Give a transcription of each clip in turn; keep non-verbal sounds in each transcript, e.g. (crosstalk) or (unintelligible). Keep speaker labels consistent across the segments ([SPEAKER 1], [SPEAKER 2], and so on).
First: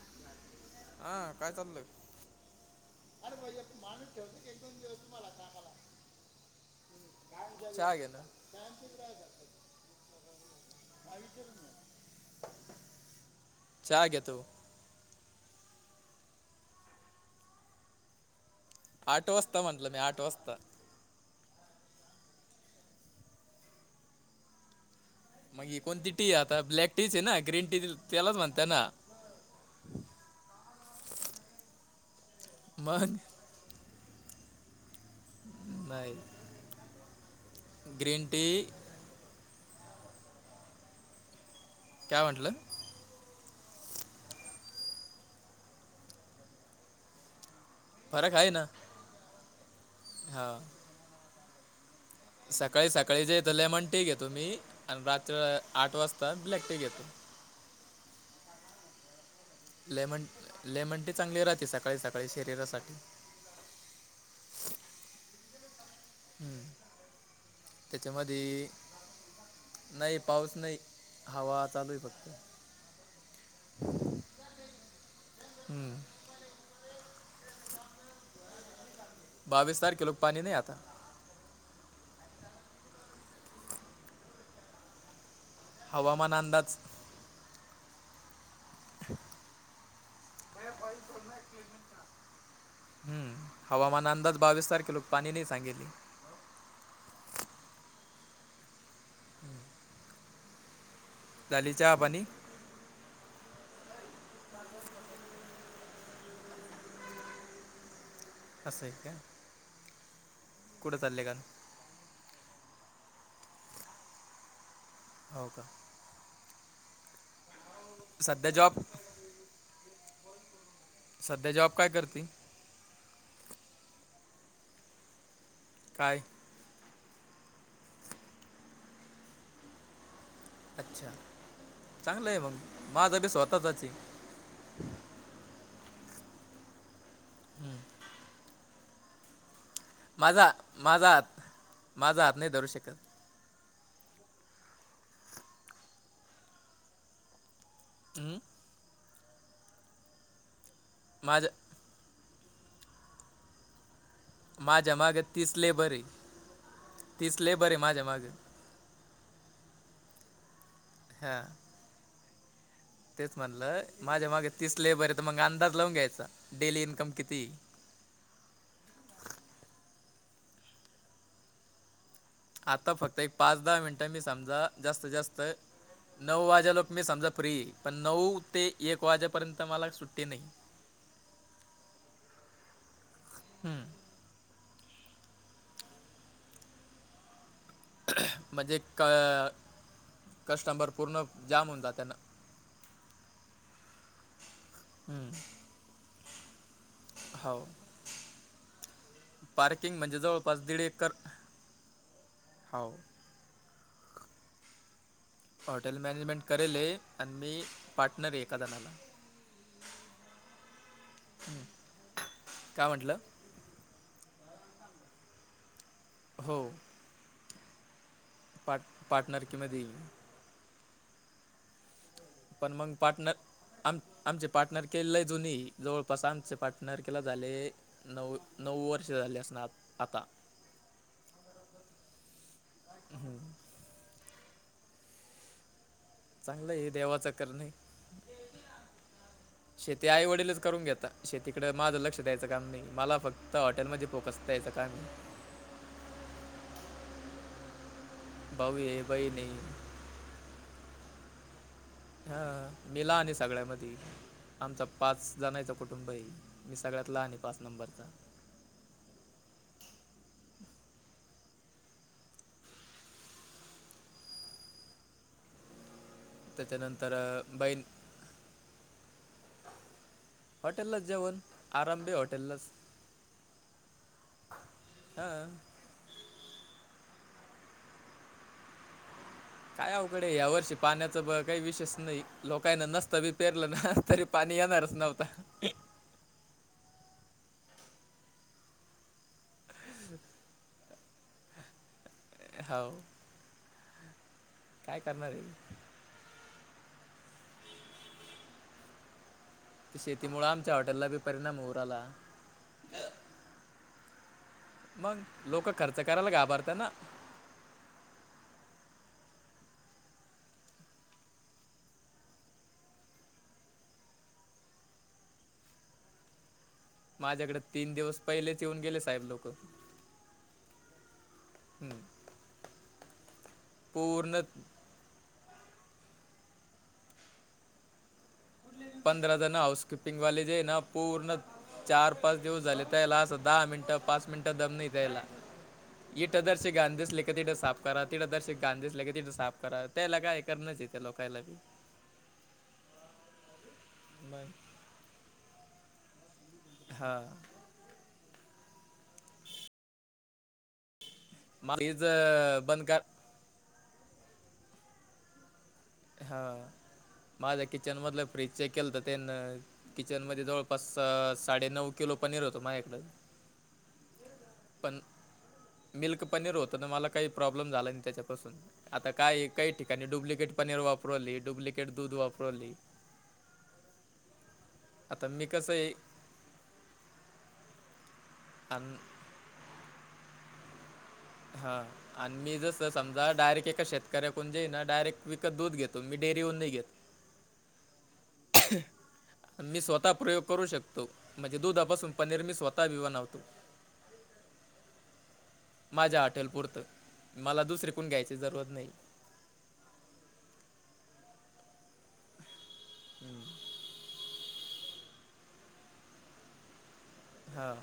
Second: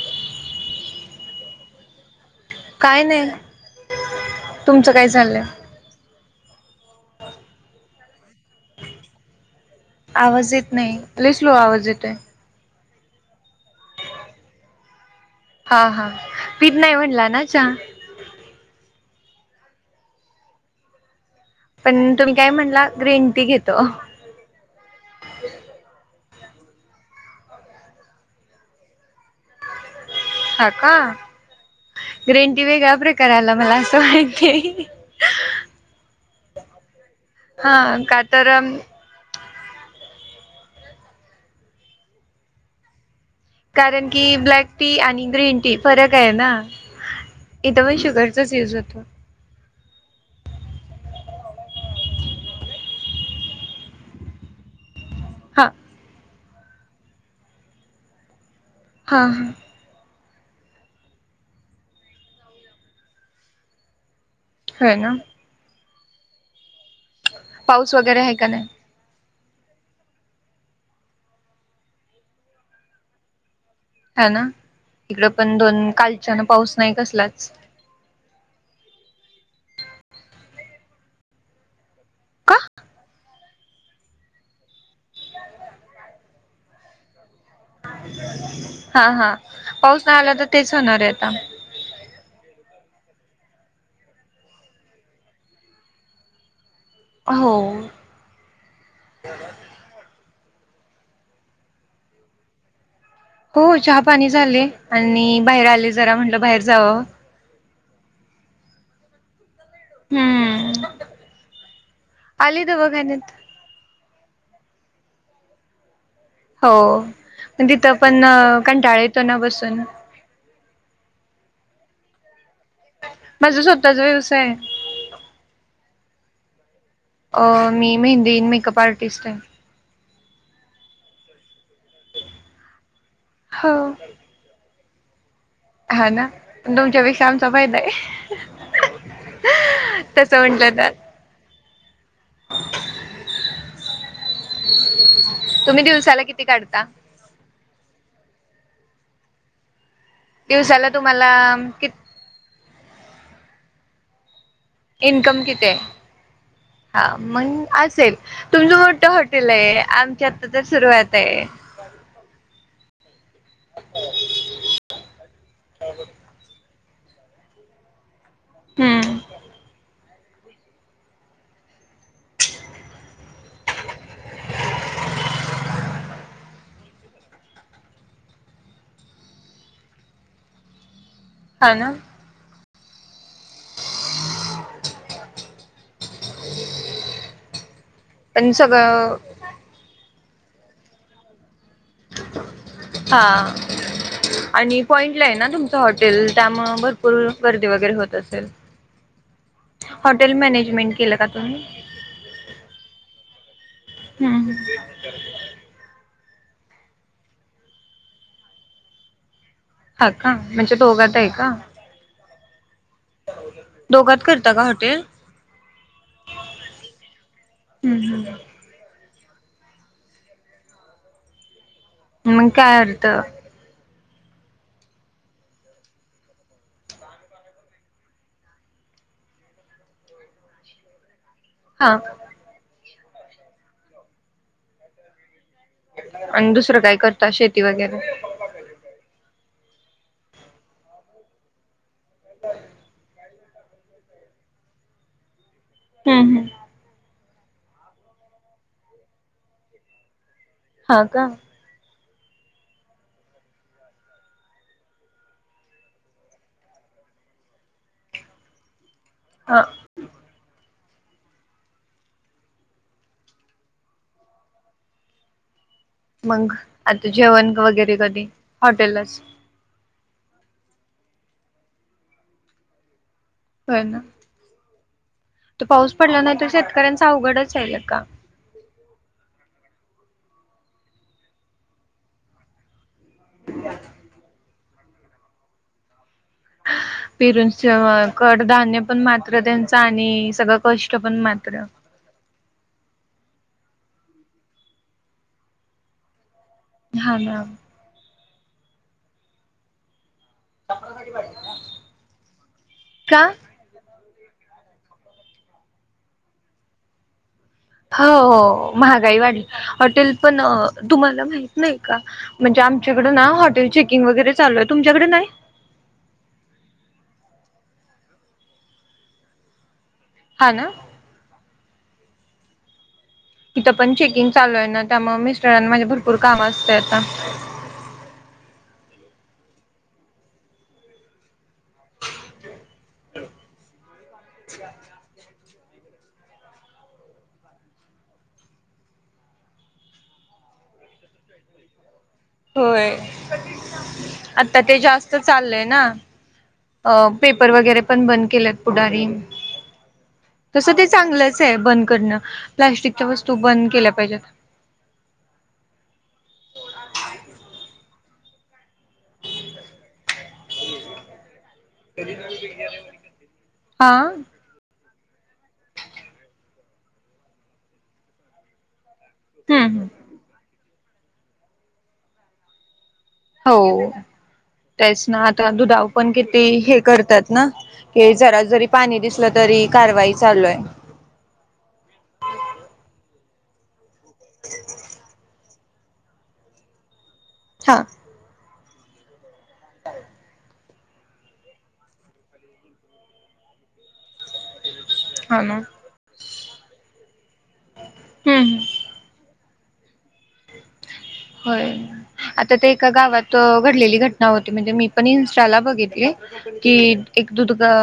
[SPEAKER 1] (inaudible) हा काय चाललय?
[SPEAKER 2] काय नाही
[SPEAKER 1] अरे भाजे माणूस ठेवत एक दोन
[SPEAKER 2] तुमचं
[SPEAKER 1] दिवस
[SPEAKER 2] काय
[SPEAKER 1] तुम्हाला
[SPEAKER 2] चाललंय
[SPEAKER 1] सांगला (inaudible) झालं का चाय घेण (unintelligible)
[SPEAKER 2] (inaudible) आवाज येत नाही रिसिव आवाज येत आहे.
[SPEAKER 1] (inaudible) चा घेतोय,
[SPEAKER 2] हा हा, पीठ नाही म्हणला ना च
[SPEAKER 1] आटो असता म्हटलं मी आटो असता.
[SPEAKER 2] पण तुम्ही काय म्हणला ग्रीनटी घेतो.
[SPEAKER 1] मग कोणती टी आता ब्लॅक टीच आहे, ना ग्रीन टी त्यालाच म्हणतय ना
[SPEAKER 2] हा का. ग्रेंटी वेगळा
[SPEAKER 1] मग
[SPEAKER 2] प्र करायला मला असं वाटते.
[SPEAKER 1] नाही
[SPEAKER 2] (unintelligible) ह
[SPEAKER 1] ग्रीन टी
[SPEAKER 2] कातारम.
[SPEAKER 1] का म्हणटलं,
[SPEAKER 2] कारण की ब्लॅक टी आणि ग्रीन टी फरक आहे ना. इथ वैशु शुगरचाच यूज होतो.
[SPEAKER 1] ह. (unintelligible) सकाळी सकाळी जे लेमन टी घेतो मी, आणि रात्र
[SPEAKER 2] हा
[SPEAKER 1] आठ वाजता ब्लॅक टी घेतो.
[SPEAKER 2] हां.
[SPEAKER 1] लेमन लेमनटी चांगली राहते सकाळी सकाळी शरीरासाठी
[SPEAKER 2] हो ना,
[SPEAKER 1] (unintelligible)
[SPEAKER 2] पाऊस वगैरे आहे का
[SPEAKER 1] त्याच्यामध्ये
[SPEAKER 2] नाही
[SPEAKER 1] नाही पाऊस नाह, हवा चालू आहे फक्त
[SPEAKER 2] ह ना, इकड पण दोन
[SPEAKER 1] हम्म.
[SPEAKER 2] कालच्या ना पाऊस नाही कसलाच
[SPEAKER 1] बावीस हजार कलोक पाणी नाही आता
[SPEAKER 2] का? (unintelligible)
[SPEAKER 1] हवामान अंदाज
[SPEAKER 2] (inaudible) हा हा, पाऊस नाही आला तर तेच होणार आहे आता
[SPEAKER 1] हम् हवामान अंदाज बावीस तारखेलाोक पाणी नाही सांगेली
[SPEAKER 2] हो, (unintelligible)
[SPEAKER 1] झालीच्याहा पानी?
[SPEAKER 2] हो चहा पाणी झाले, आणि बाहेर आले जरा म्हटलं बाहेर जावं
[SPEAKER 1] कसयक
[SPEAKER 2] हम्म,
[SPEAKER 1] कुट चाल्ले का
[SPEAKER 2] आली दवाखान्यात
[SPEAKER 1] हो का,
[SPEAKER 2] हो (inaudible) तिथं पण
[SPEAKER 1] सध्या
[SPEAKER 2] काण
[SPEAKER 1] जॉब
[SPEAKER 2] टडाळ येतो ना बसून,
[SPEAKER 1] (inaudible) सध्या जॉब काय करते,
[SPEAKER 2] माझा स्वतःचा दि्यवस आहे.
[SPEAKER 1] काय
[SPEAKER 2] अ मे मे दन मेकअप आर्टस्ट आहे.
[SPEAKER 1] अच्छा (inaudible) चांगलं आहे मग माझबी
[SPEAKER 2] हो
[SPEAKER 1] स्वतःचाच हे
[SPEAKER 2] हा ना पण तुमच्यापेक्षा आमचा फायदा (unintelligible) आहे. तसं
[SPEAKER 1] माझा
[SPEAKER 2] म्हटलं तर
[SPEAKER 1] माझा (inaudible) हात माझा हात नाही धरू शकत.
[SPEAKER 2] (unintelligible) तुम्ही दिवसाला किती काढता.
[SPEAKER 1] ह,
[SPEAKER 2] दिवसाला तुम्हाला
[SPEAKER 1] माझ्या
[SPEAKER 2] क
[SPEAKER 1] माझ्या मागे
[SPEAKER 2] इन्कम
[SPEAKER 1] तीस
[SPEAKER 2] किती आहे
[SPEAKER 1] लेबर
[SPEAKER 2] (inaudible) हा
[SPEAKER 1] तीस लेबर
[SPEAKER 2] मग
[SPEAKER 1] आहे माझ्या
[SPEAKER 2] असेल.
[SPEAKER 1] मागे
[SPEAKER 2] तुमचं मोठं हॉटेल आहे आमच्या आत्ता तर सुरुवात
[SPEAKER 1] हां
[SPEAKER 2] आहे.
[SPEAKER 1] तेच म्हणलं माझ्या मागे तीस लेबर आहे तर मग अंदाज लावून घ्यायचा डेली इन्कम किती?
[SPEAKER 2] हम्म
[SPEAKER 1] आता फक्त एक पाच दहा मिनटं नी समजा जास्तीत जास्त नऊ वाजे लोक मी समजा फ्री पण नऊ ते एक वाजेपर्यंत मला सुट्टी नाही.
[SPEAKER 2] होना
[SPEAKER 1] हम्म
[SPEAKER 2] पण
[SPEAKER 1] म्हणजे
[SPEAKER 2] सगळं
[SPEAKER 1] क-कस्टबंर पूर्ण जाम होऊन जातात.
[SPEAKER 2] हा आणि पॉइंटला
[SPEAKER 1] हम्म
[SPEAKER 2] आहे ना तुमचं हॉटेल त्यामुळे भरपूर
[SPEAKER 1] हो
[SPEAKER 2] गर्दी वगैरे होत असेल.
[SPEAKER 1] पार्किंग म्हणजे
[SPEAKER 2] हॉटेल
[SPEAKER 1] जवळपास दीड
[SPEAKER 2] मॅनेजमेंट
[SPEAKER 1] एकर
[SPEAKER 2] केलं का तुम्ही?
[SPEAKER 1] हो
[SPEAKER 2] हम
[SPEAKER 1] हॉटेल मॅनेजमेंट करेलेय आहे आणि मी पार्टनर आहे एकादनाला.
[SPEAKER 2] हा का म्हणजे दोघात आहे का?
[SPEAKER 1] काय म्हटलं?
[SPEAKER 2] दोघात करता का हॉटेल?
[SPEAKER 1] हो.
[SPEAKER 2] हम्म हम्
[SPEAKER 1] पाट-पार्टनर कि मधे पण
[SPEAKER 2] काय
[SPEAKER 1] मग
[SPEAKER 2] अर्थ
[SPEAKER 1] पार्टनर- आम आमचे पार्टनर केलेय जुनी जवळपास आमचे पार्टनर केला झाले- नऊ- नऊ वर्ष झालेली असनार आता
[SPEAKER 2] हा
[SPEAKER 1] हम्म
[SPEAKER 2] आणि
[SPEAKER 1] चांगलं
[SPEAKER 2] दुसरं
[SPEAKER 1] हे
[SPEAKER 2] काय करता
[SPEAKER 1] देवाचं करन
[SPEAKER 2] शेती
[SPEAKER 1] हे.
[SPEAKER 2] वगैरे?
[SPEAKER 1] शेती आई वडीलच करून घेता शेतीकडे माझं लक्ष द्यायचं काम नाही मला फक्त फक्त हॉटेलमध्ये फोकस द्यायचा कारण
[SPEAKER 2] हम् हम्
[SPEAKER 1] भाऊ आहे बहिण हे.
[SPEAKER 2] हा का
[SPEAKER 1] हा मी लहान हाय सगळ्यामधी आमचा पाच जाणायचा कुटुंब हे मी सगळ्यात लहान आहे पाच नंबरचा.
[SPEAKER 2] हा मग आता
[SPEAKER 1] त्याच्यानंतर
[SPEAKER 2] जेवण
[SPEAKER 1] अं, बहीण
[SPEAKER 2] वगैरे कधी? हॉटेलाच
[SPEAKER 1] हॉटेललाच जेवण आरंम भी हॉटेललाच
[SPEAKER 2] होय ना
[SPEAKER 1] हा
[SPEAKER 2] तो पाऊस पडला नाही तर शेतकऱ्यांचा अवघडच आहय लेका.
[SPEAKER 1] काय अवघड हे वर्षी पाण्याच ब-काही विशेष नाही लोकांना नस त बी पेरलं ना तरी पाणी येणारच नव्हता.
[SPEAKER 2] पिरनच्या कडधान्य पण मात्र त्यांच आणि सगळ कष्ट पण मात्र.
[SPEAKER 1] हो काय करणार आहे?
[SPEAKER 2] हा ना
[SPEAKER 1] शेतीमुळे आमच्या हॉटेलला बी परिणाम होऊ राहला.
[SPEAKER 2] का?
[SPEAKER 1] मग लोक खर्च करायला घाबरतात ना.
[SPEAKER 2] हो हो हो महागाई वाढली हॉटेल पण तुम्हाला माहित नाही का म्हणजे आमच्याकडं ना, हॉटेल चेकिंग वगैरे चालू आहे. तुमच्याकडे नाही?
[SPEAKER 1] माझ्याकडे तीन दिवस पहिलेच येऊन गेले, साहेब लोकं.
[SPEAKER 2] हा ना.
[SPEAKER 1] हम्म.
[SPEAKER 2] तिथं पण चेकिंग चालू आहे ना, त्यामुळे मिस्टरांना माझ्या भरपूर काम असतय आता.
[SPEAKER 1] पंधरा जण हाऊसकीपिंगवाले, जे हे ना, पूर्ण चार पाच दिवस झाले त्याला असं दहा मिनिटं, पाच मिनिटं दम नाही द्यायला. इथं जराशी घाण दिसलं, की तिथं साफ करा. तिकड जराशी घाण दिसलं, की तिथं साफ करत त्याला काय करणंच ये, त्या लोकाला बी.
[SPEAKER 2] होय,
[SPEAKER 1] मग
[SPEAKER 2] आता ते जास्त चाललंय ना.
[SPEAKER 1] हा
[SPEAKER 2] अं, पेपर वगैरे पण बंद केलेत, पुढारी. तसं ते चांगलंच आहे.
[SPEAKER 1] मग
[SPEAKER 2] बंद
[SPEAKER 1] फ्रीज
[SPEAKER 2] करणं,
[SPEAKER 1] बंद कर
[SPEAKER 2] प्लास्टिकच्या वस्तू बंद केल्या पाहिजेत.
[SPEAKER 1] हा. माझ्या किचन मधलं फ्रीज, चेक केलं तर त्यानं किचनमध्येध्ये जवळपास स साडेनऊ किलो पनीर होतो माझ्याकड.
[SPEAKER 2] हा
[SPEAKER 1] पण मिल्क पनीर होतं ना, मला काही प्रॉब्लेम झाला नाही त्याच्यापासून. आता काय काही
[SPEAKER 2] हम्म
[SPEAKER 1] ठिकाणी. डुप्लिकेट पनीर वापरू राहले डुप्लिकेट दूध वापरू राहले.
[SPEAKER 2] हो. तेच ना,
[SPEAKER 1] मी
[SPEAKER 2] आता
[SPEAKER 1] कसं
[SPEAKER 2] दुधावर
[SPEAKER 1] आहे
[SPEAKER 2] पण किती हे करतात ना, की जरा जरी
[SPEAKER 1] आणि
[SPEAKER 2] पाणी दिसल लं तरी कारवाई चालू आहे.
[SPEAKER 1] हां. आन मी, जसं समजा, डायरेक्ट एका शेतकऱ्याकडून जे हे ना, डायरेक्ट विकत दूध घेतो. मी डेअरीहून नाही घेत.
[SPEAKER 2] हां.
[SPEAKER 1] छि, हं. मी स्वतः प्रयोग करू शकतो. म्हणजे दुधापासून पनीर मी स्वतः बी बनवतो.
[SPEAKER 2] हां, ना.
[SPEAKER 1] माझ्या हॉटेल पुरतं, मला दुसरेकडून घ्यायची
[SPEAKER 2] हम्म
[SPEAKER 1] जरूरत नाही.
[SPEAKER 2] होय. आता ते एका गावात, अं, घडलेली घटना होती. म्हणजे मी पण इन्स्टाला बघितली. कि एक दूधगा
[SPEAKER 1] हां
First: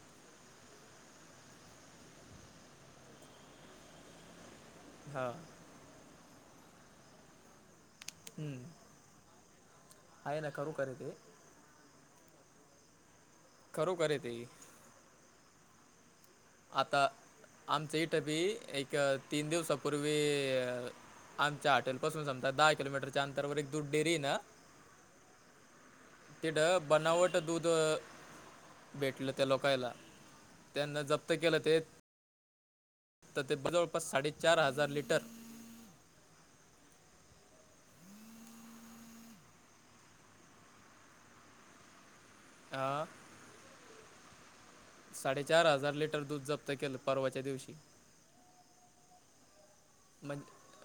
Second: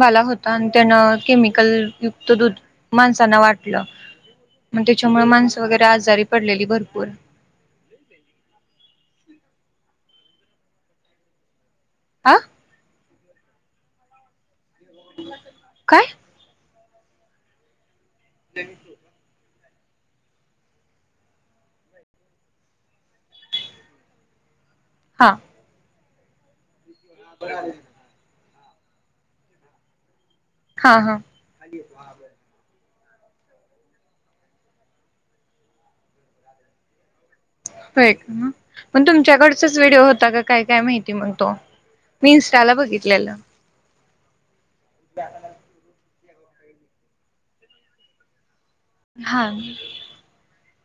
[SPEAKER 2] वाला होता. अनं त्यानं केमिकल युक्त दूध माणसांना वाटलं. मग त्याच्यामुळं
[SPEAKER 1] हां
[SPEAKER 2] माणसं वगैरे आजारी पडलेली भरपूर.
[SPEAKER 1] हम्म. हय न करू कर ते
[SPEAKER 2] आ.
[SPEAKER 1] खरू कारे ते
[SPEAKER 2] काय?
[SPEAKER 1] आता आमचा इठबी एक तीन दिवसापूर्वी आमच्या हॉटेलपासून समजा दहा किलोमीटरच्या, अंतरवर एक दुड डेरी ना,
[SPEAKER 2] हां.
[SPEAKER 1] तेिठ बनावट दूध भेटलं त्या लोकायला.
[SPEAKER 2] हा
[SPEAKER 1] त्यांन
[SPEAKER 2] हा
[SPEAKER 1] जप्त केलं ते तर ते जवळपास साडेचार हजार लिटर
[SPEAKER 2] व्हय म तुमच्याकडचाच, व्हिडिओ होता का काय काय माहिती मंग तो. मी ईन्स्टाला
[SPEAKER 1] हा
[SPEAKER 2] बघितलेलं.
[SPEAKER 1] साडेचार हजार लिटर दूध जप्त केलं परवाच्या दिवशी.
[SPEAKER 2] हा.
[SPEAKER 1] म्ह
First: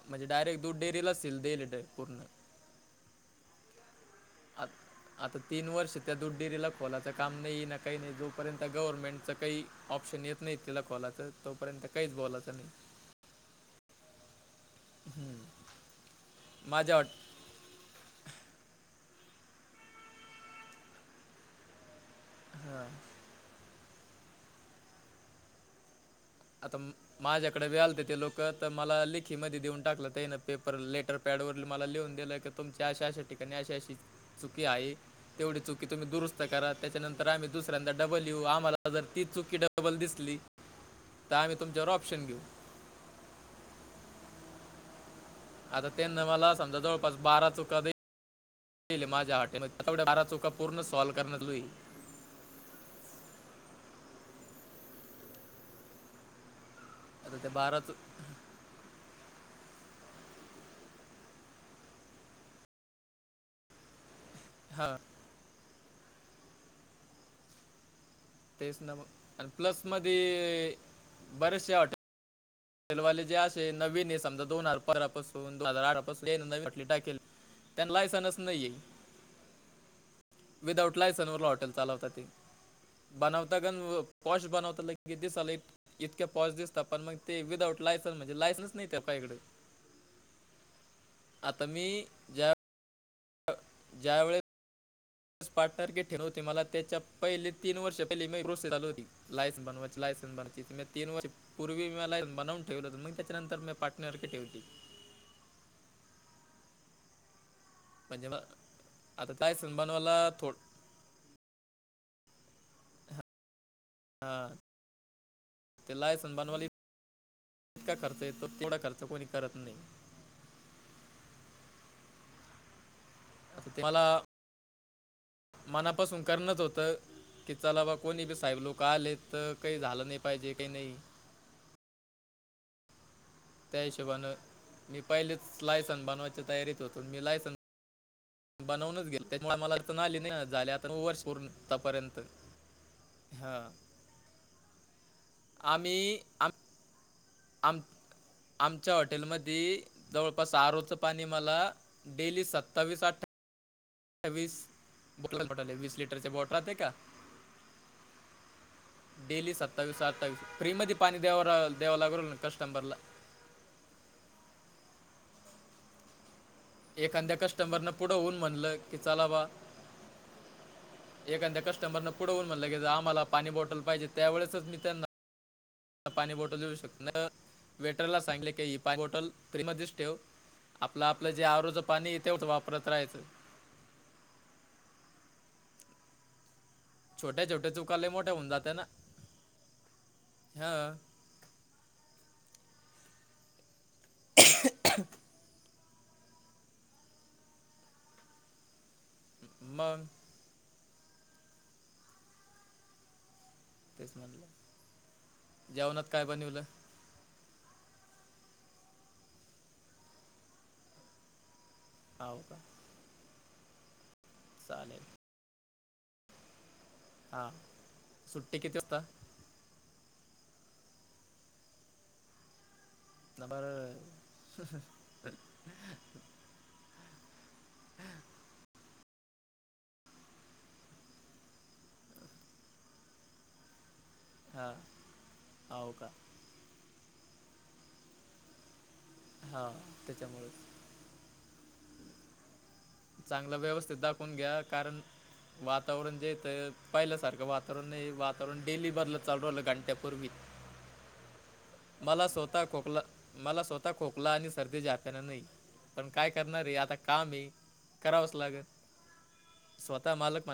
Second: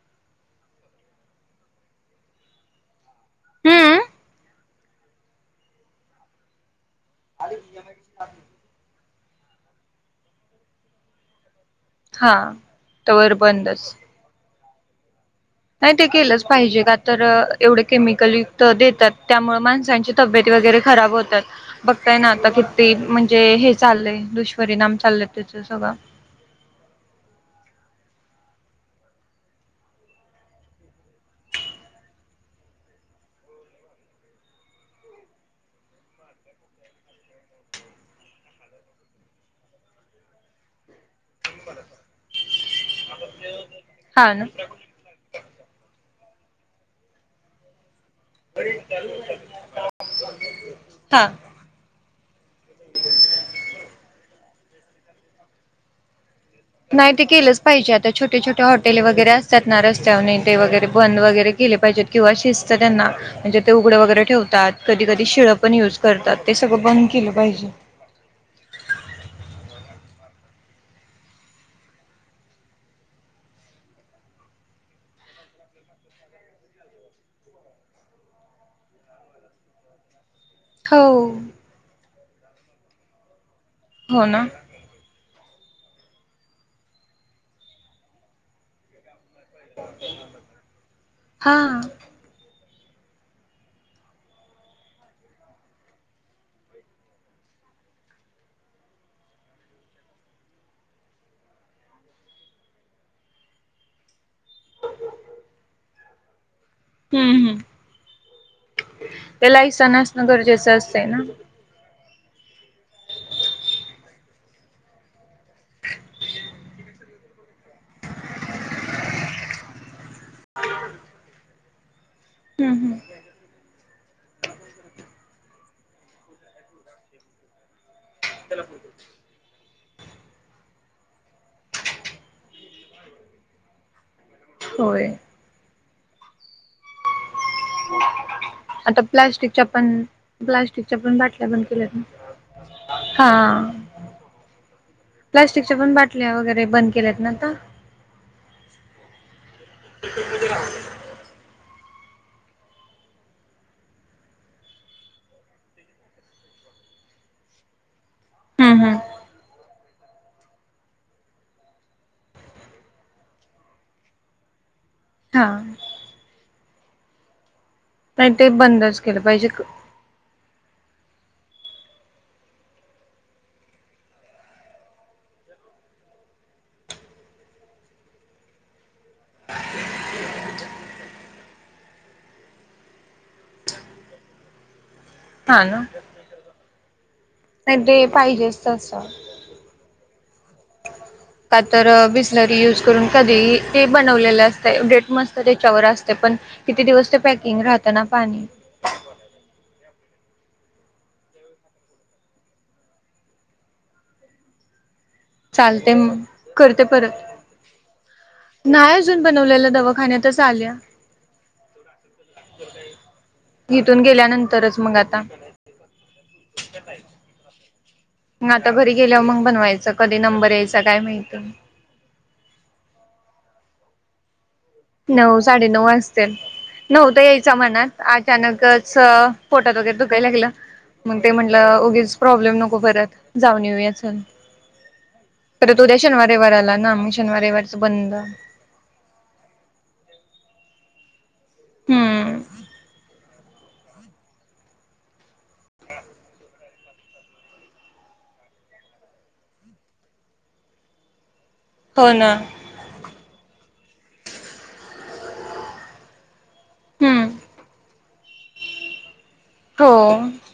[SPEAKER 1] म्हणजे डायरेक्ट दूध डेअरी ला सील देल पूर्ण
[SPEAKER 2] हम्म.
[SPEAKER 1] आत आता तीन वर्ष त्या दूध डेरीला, खोलाच काम नाही ना, काही नाही जोपर्यंत आता गव्हर्नमेंटचं काही ऑप्शन येत नाही तिला खोलाचं तोपर्यंत काहीच
[SPEAKER 2] हा
[SPEAKER 1] बोलायचं नाही
[SPEAKER 2] तवर बंदच.
[SPEAKER 1] हम्म.
[SPEAKER 2] नाही ते केलंच पाहिजे. का
[SPEAKER 1] माझ्या वाट
[SPEAKER 2] तर एवढे केमिकल युक्त देतात त्यामुळे माणसांची तब्येत वगैरे खराब होतात. फक्त है ना आता
[SPEAKER 1] हां
[SPEAKER 2] किती म्हणजे हे चाललंय दुष्परिणाम चाललंय त्याचं सगळं.
[SPEAKER 1] आता माझ्याकडे बी ते लोक तर मला लेखी मध्ये देऊन टाकलं ते ना पेपर लेटर पॅड वरल मला लिहून दिलं की तुमच्या अशा अशा ठिकाणी अशा अशी चुकी आहे. तेवढी चुकी तुम्ही दुरुस्त करा त्याच्यानंतर आम्ही दुसऱ्यांदा डबल येऊ आम्हाला जर ती चुकी डबल दिसली. त आम्ही तुमच्यावर ऑप्शन घेऊ.
[SPEAKER 2] हा ना.
[SPEAKER 1] आता त्यांना मला, समजा, जवळपास बारा चुका दे ल माझ्या, (unintelligible) तेवढं बारा चुका पूर्ण सॉल्व.
[SPEAKER 2] हा
[SPEAKER 1] (unintelligible)
[SPEAKER 2] नाही, ते
[SPEAKER 1] आता त्या
[SPEAKER 2] केलंच
[SPEAKER 1] बारा
[SPEAKER 2] पाहिजे.
[SPEAKER 1] चु
[SPEAKER 2] आता छो टे छोटे हॉटेले वगैेरे असत्यात ना, रस्त्यावरनी ते वगैरे बंद वगैरे केले पाहिजेत, किंवा शिस्त त्यांना म्हणजे ते उघडं वगैरे ठेवतात.
[SPEAKER 1] हां
[SPEAKER 2] कधी कधी शिळं पण युज करतात. ते सगळं बंद केलं पाहिजे.
[SPEAKER 1] तेच ना मग. अनं प्लस मध्ये बरेचशे हॉटे ल वाले, जे असे नवीनने, समजा, दोन हजार (unintelligible) पासून, दोन हजार अठरा पासून तेन नवीन हॉटेली टाकेल त्यांना लायसन्स नाही हे.
[SPEAKER 2] (inaudible)
[SPEAKER 1] विदाउट
[SPEAKER 2] हो
[SPEAKER 1] लायसन वाल हॉटेल चालवत ते बनवता गन व
[SPEAKER 2] हो ना
[SPEAKER 1] पॉश बनवता लई दिस इतक्याॉस दिसतात. पण मग ते विदाउट लायसन्स म्हणजे लायसन्स नाही ज्या पाही कड.
[SPEAKER 2] हा
[SPEAKER 1] आता मी ज्या ज्या वेेळे स्पाटन्गेट ठेणव होते मला त्याच्या, पहिले तीन वर्ष पहिली मी रो सेड आली होती. लायसन बनवाची लायसनस बनती मी तीन वर. पूर्वी मी मला बनवून ठेवलं होत मग त्याच्यानंतर मी पार्टनर की ठेवली.
[SPEAKER 2] हम्म हम्
[SPEAKER 1] म्हणजे मग आता
[SPEAKER 2] ते लायसन असणं
[SPEAKER 1] बनवायला थोड
[SPEAKER 2] गरजेचं असतंय ना.
[SPEAKER 1] ह, हां, ते लायसन बनवाली. इतका खर्च येतो थोडा खर्च कोणी करत नाही.
[SPEAKER 2] हम हम.
[SPEAKER 1] ते मला. मनापासून करणच होतं, की चला बा, कोणी बी साहेब लोकं आलेत तर काही झालं नाही पाहिजे, की नाही त्या हिशोबानं मी
[SPEAKER 2] होय.
[SPEAKER 1] पहिलेच लायसन बनवायच्या तयारीत होतो. अनं मी लायसन
[SPEAKER 2] आता
[SPEAKER 1] बनवूनच गेलो त्याच्यामुळे
[SPEAKER 2] प्लॅस्टिकच्या
[SPEAKER 1] मला अडचण
[SPEAKER 2] पण,
[SPEAKER 1] आली नाही ना, झाले आता
[SPEAKER 2] प्लॅस्टिकच्या
[SPEAKER 1] नऊ
[SPEAKER 2] पण
[SPEAKER 1] वर्ष पूर्ण
[SPEAKER 2] बाटल्या बंद केल्यात.
[SPEAKER 1] आतापर्यंत
[SPEAKER 2] हां, प्लॅस्टिकच्या पण
[SPEAKER 1] आम्ही
[SPEAKER 2] बाटल्या
[SPEAKER 1] आम
[SPEAKER 2] वगैरे बंद केल्यात ना, आता.
[SPEAKER 1] आम, आमच्या हॉटेलमधी जवळपास आरओच पाणी मला डेली सत्तावीस, अठ्ठा वीस बॉटल, बॉटल आहे. वीस लिटरचे बॉटल राहते का?
[SPEAKER 2] हम्म हम्म
[SPEAKER 1] डेली सत् तवीस, अठ्ठावीस फ्री मध्ये पाणी देवराल, द्यावालागलना कस्टमर ला.
[SPEAKER 2] हां.
[SPEAKER 1] एखांद्या कस्टमरनं पुढं
[SPEAKER 2] नाही
[SPEAKER 1] होऊन
[SPEAKER 2] ते
[SPEAKER 1] म्हणलं, की
[SPEAKER 2] बंदच केलं
[SPEAKER 1] चला बा
[SPEAKER 2] पाहिजे
[SPEAKER 1] एखांद्या कस्टमरन पुढं होऊन म्हणलं, की जा, आम्हाला पाणी बॉटल पाहिजे. त्यावेेळेसच मी त्यांना पाणी बॉटल देऊ शकत नाही. वेटरला सांगले, की ही पाणी बॉटल फ्रीमध्येच ठेव आपलं, आपलं जे आरओच पाणी येतेव, तेवढं वापरत राहायचं.
[SPEAKER 2] हा ना.
[SPEAKER 1] छोट्या छोट्या
[SPEAKER 2] नाही ते
[SPEAKER 1] चुकालाय मोठ्या होऊन
[SPEAKER 2] पाहिजेच
[SPEAKER 1] जात ना,
[SPEAKER 2] तसं.
[SPEAKER 1] हा.
[SPEAKER 2] का तर बिसलरी यूज करून कधीही ते बनवलेलं असत डेट मस्त त्याच्यावर अस त पण किती दिवस ते पॅकिंग राहतं ना पाणी.
[SPEAKER 1] मग. तेच म्हणलं.
[SPEAKER 2] चालते
[SPEAKER 1] जेवणात
[SPEAKER 2] म
[SPEAKER 1] काय बनवलं
[SPEAKER 2] करते परत. नाही अजून बनवलेल दवाखान्यातच आल्या.
[SPEAKER 1] हाव का?
[SPEAKER 2] इिथून गेल्यानंतरच मग
[SPEAKER 1] चालेल
[SPEAKER 2] आता.
[SPEAKER 1] हा.
[SPEAKER 2] म आता घरी गेल्यावर मग बनवायचं कधी नंबर यायचा काय माहिती.
[SPEAKER 1] (unintelligible) बर.
[SPEAKER 2] नऊ साडेनऊ वाजत्यात नव्हतं यायच्या मनात अचानकच स पोटात वगैरे दुखाय लागलं. मग ते म्हटलं उगेच प्रॉब्लेम नको परत जाऊन येऊया चल.
[SPEAKER 1] हां
[SPEAKER 2] परत
[SPEAKER 1] हो
[SPEAKER 2] उद्या
[SPEAKER 1] का
[SPEAKER 2] शनिवार रविववर आला ना म शनिवार रविवारच बंद.
[SPEAKER 1] हा त्याच्यामुळेच.
[SPEAKER 2] हम्म.
[SPEAKER 1] चांगलं व्यवस्थित दाखवून घ्या कारण वातावरण देत पाहिलं सारखं वातावरण नाही वातावरण डेली बदलत चालू रालं घंट्यापूर्वी.
[SPEAKER 2] (inaudible)
[SPEAKER 1] मला स्वतः खोकला मला स्वतः खोकला आणि सर्दी जाताना नाही पण काय करणार आहे आता
[SPEAKER 2] हम्म
[SPEAKER 1] काम आहे. करावच लाग, स्वतः
[SPEAKER 2] हो
[SPEAKER 1] मालक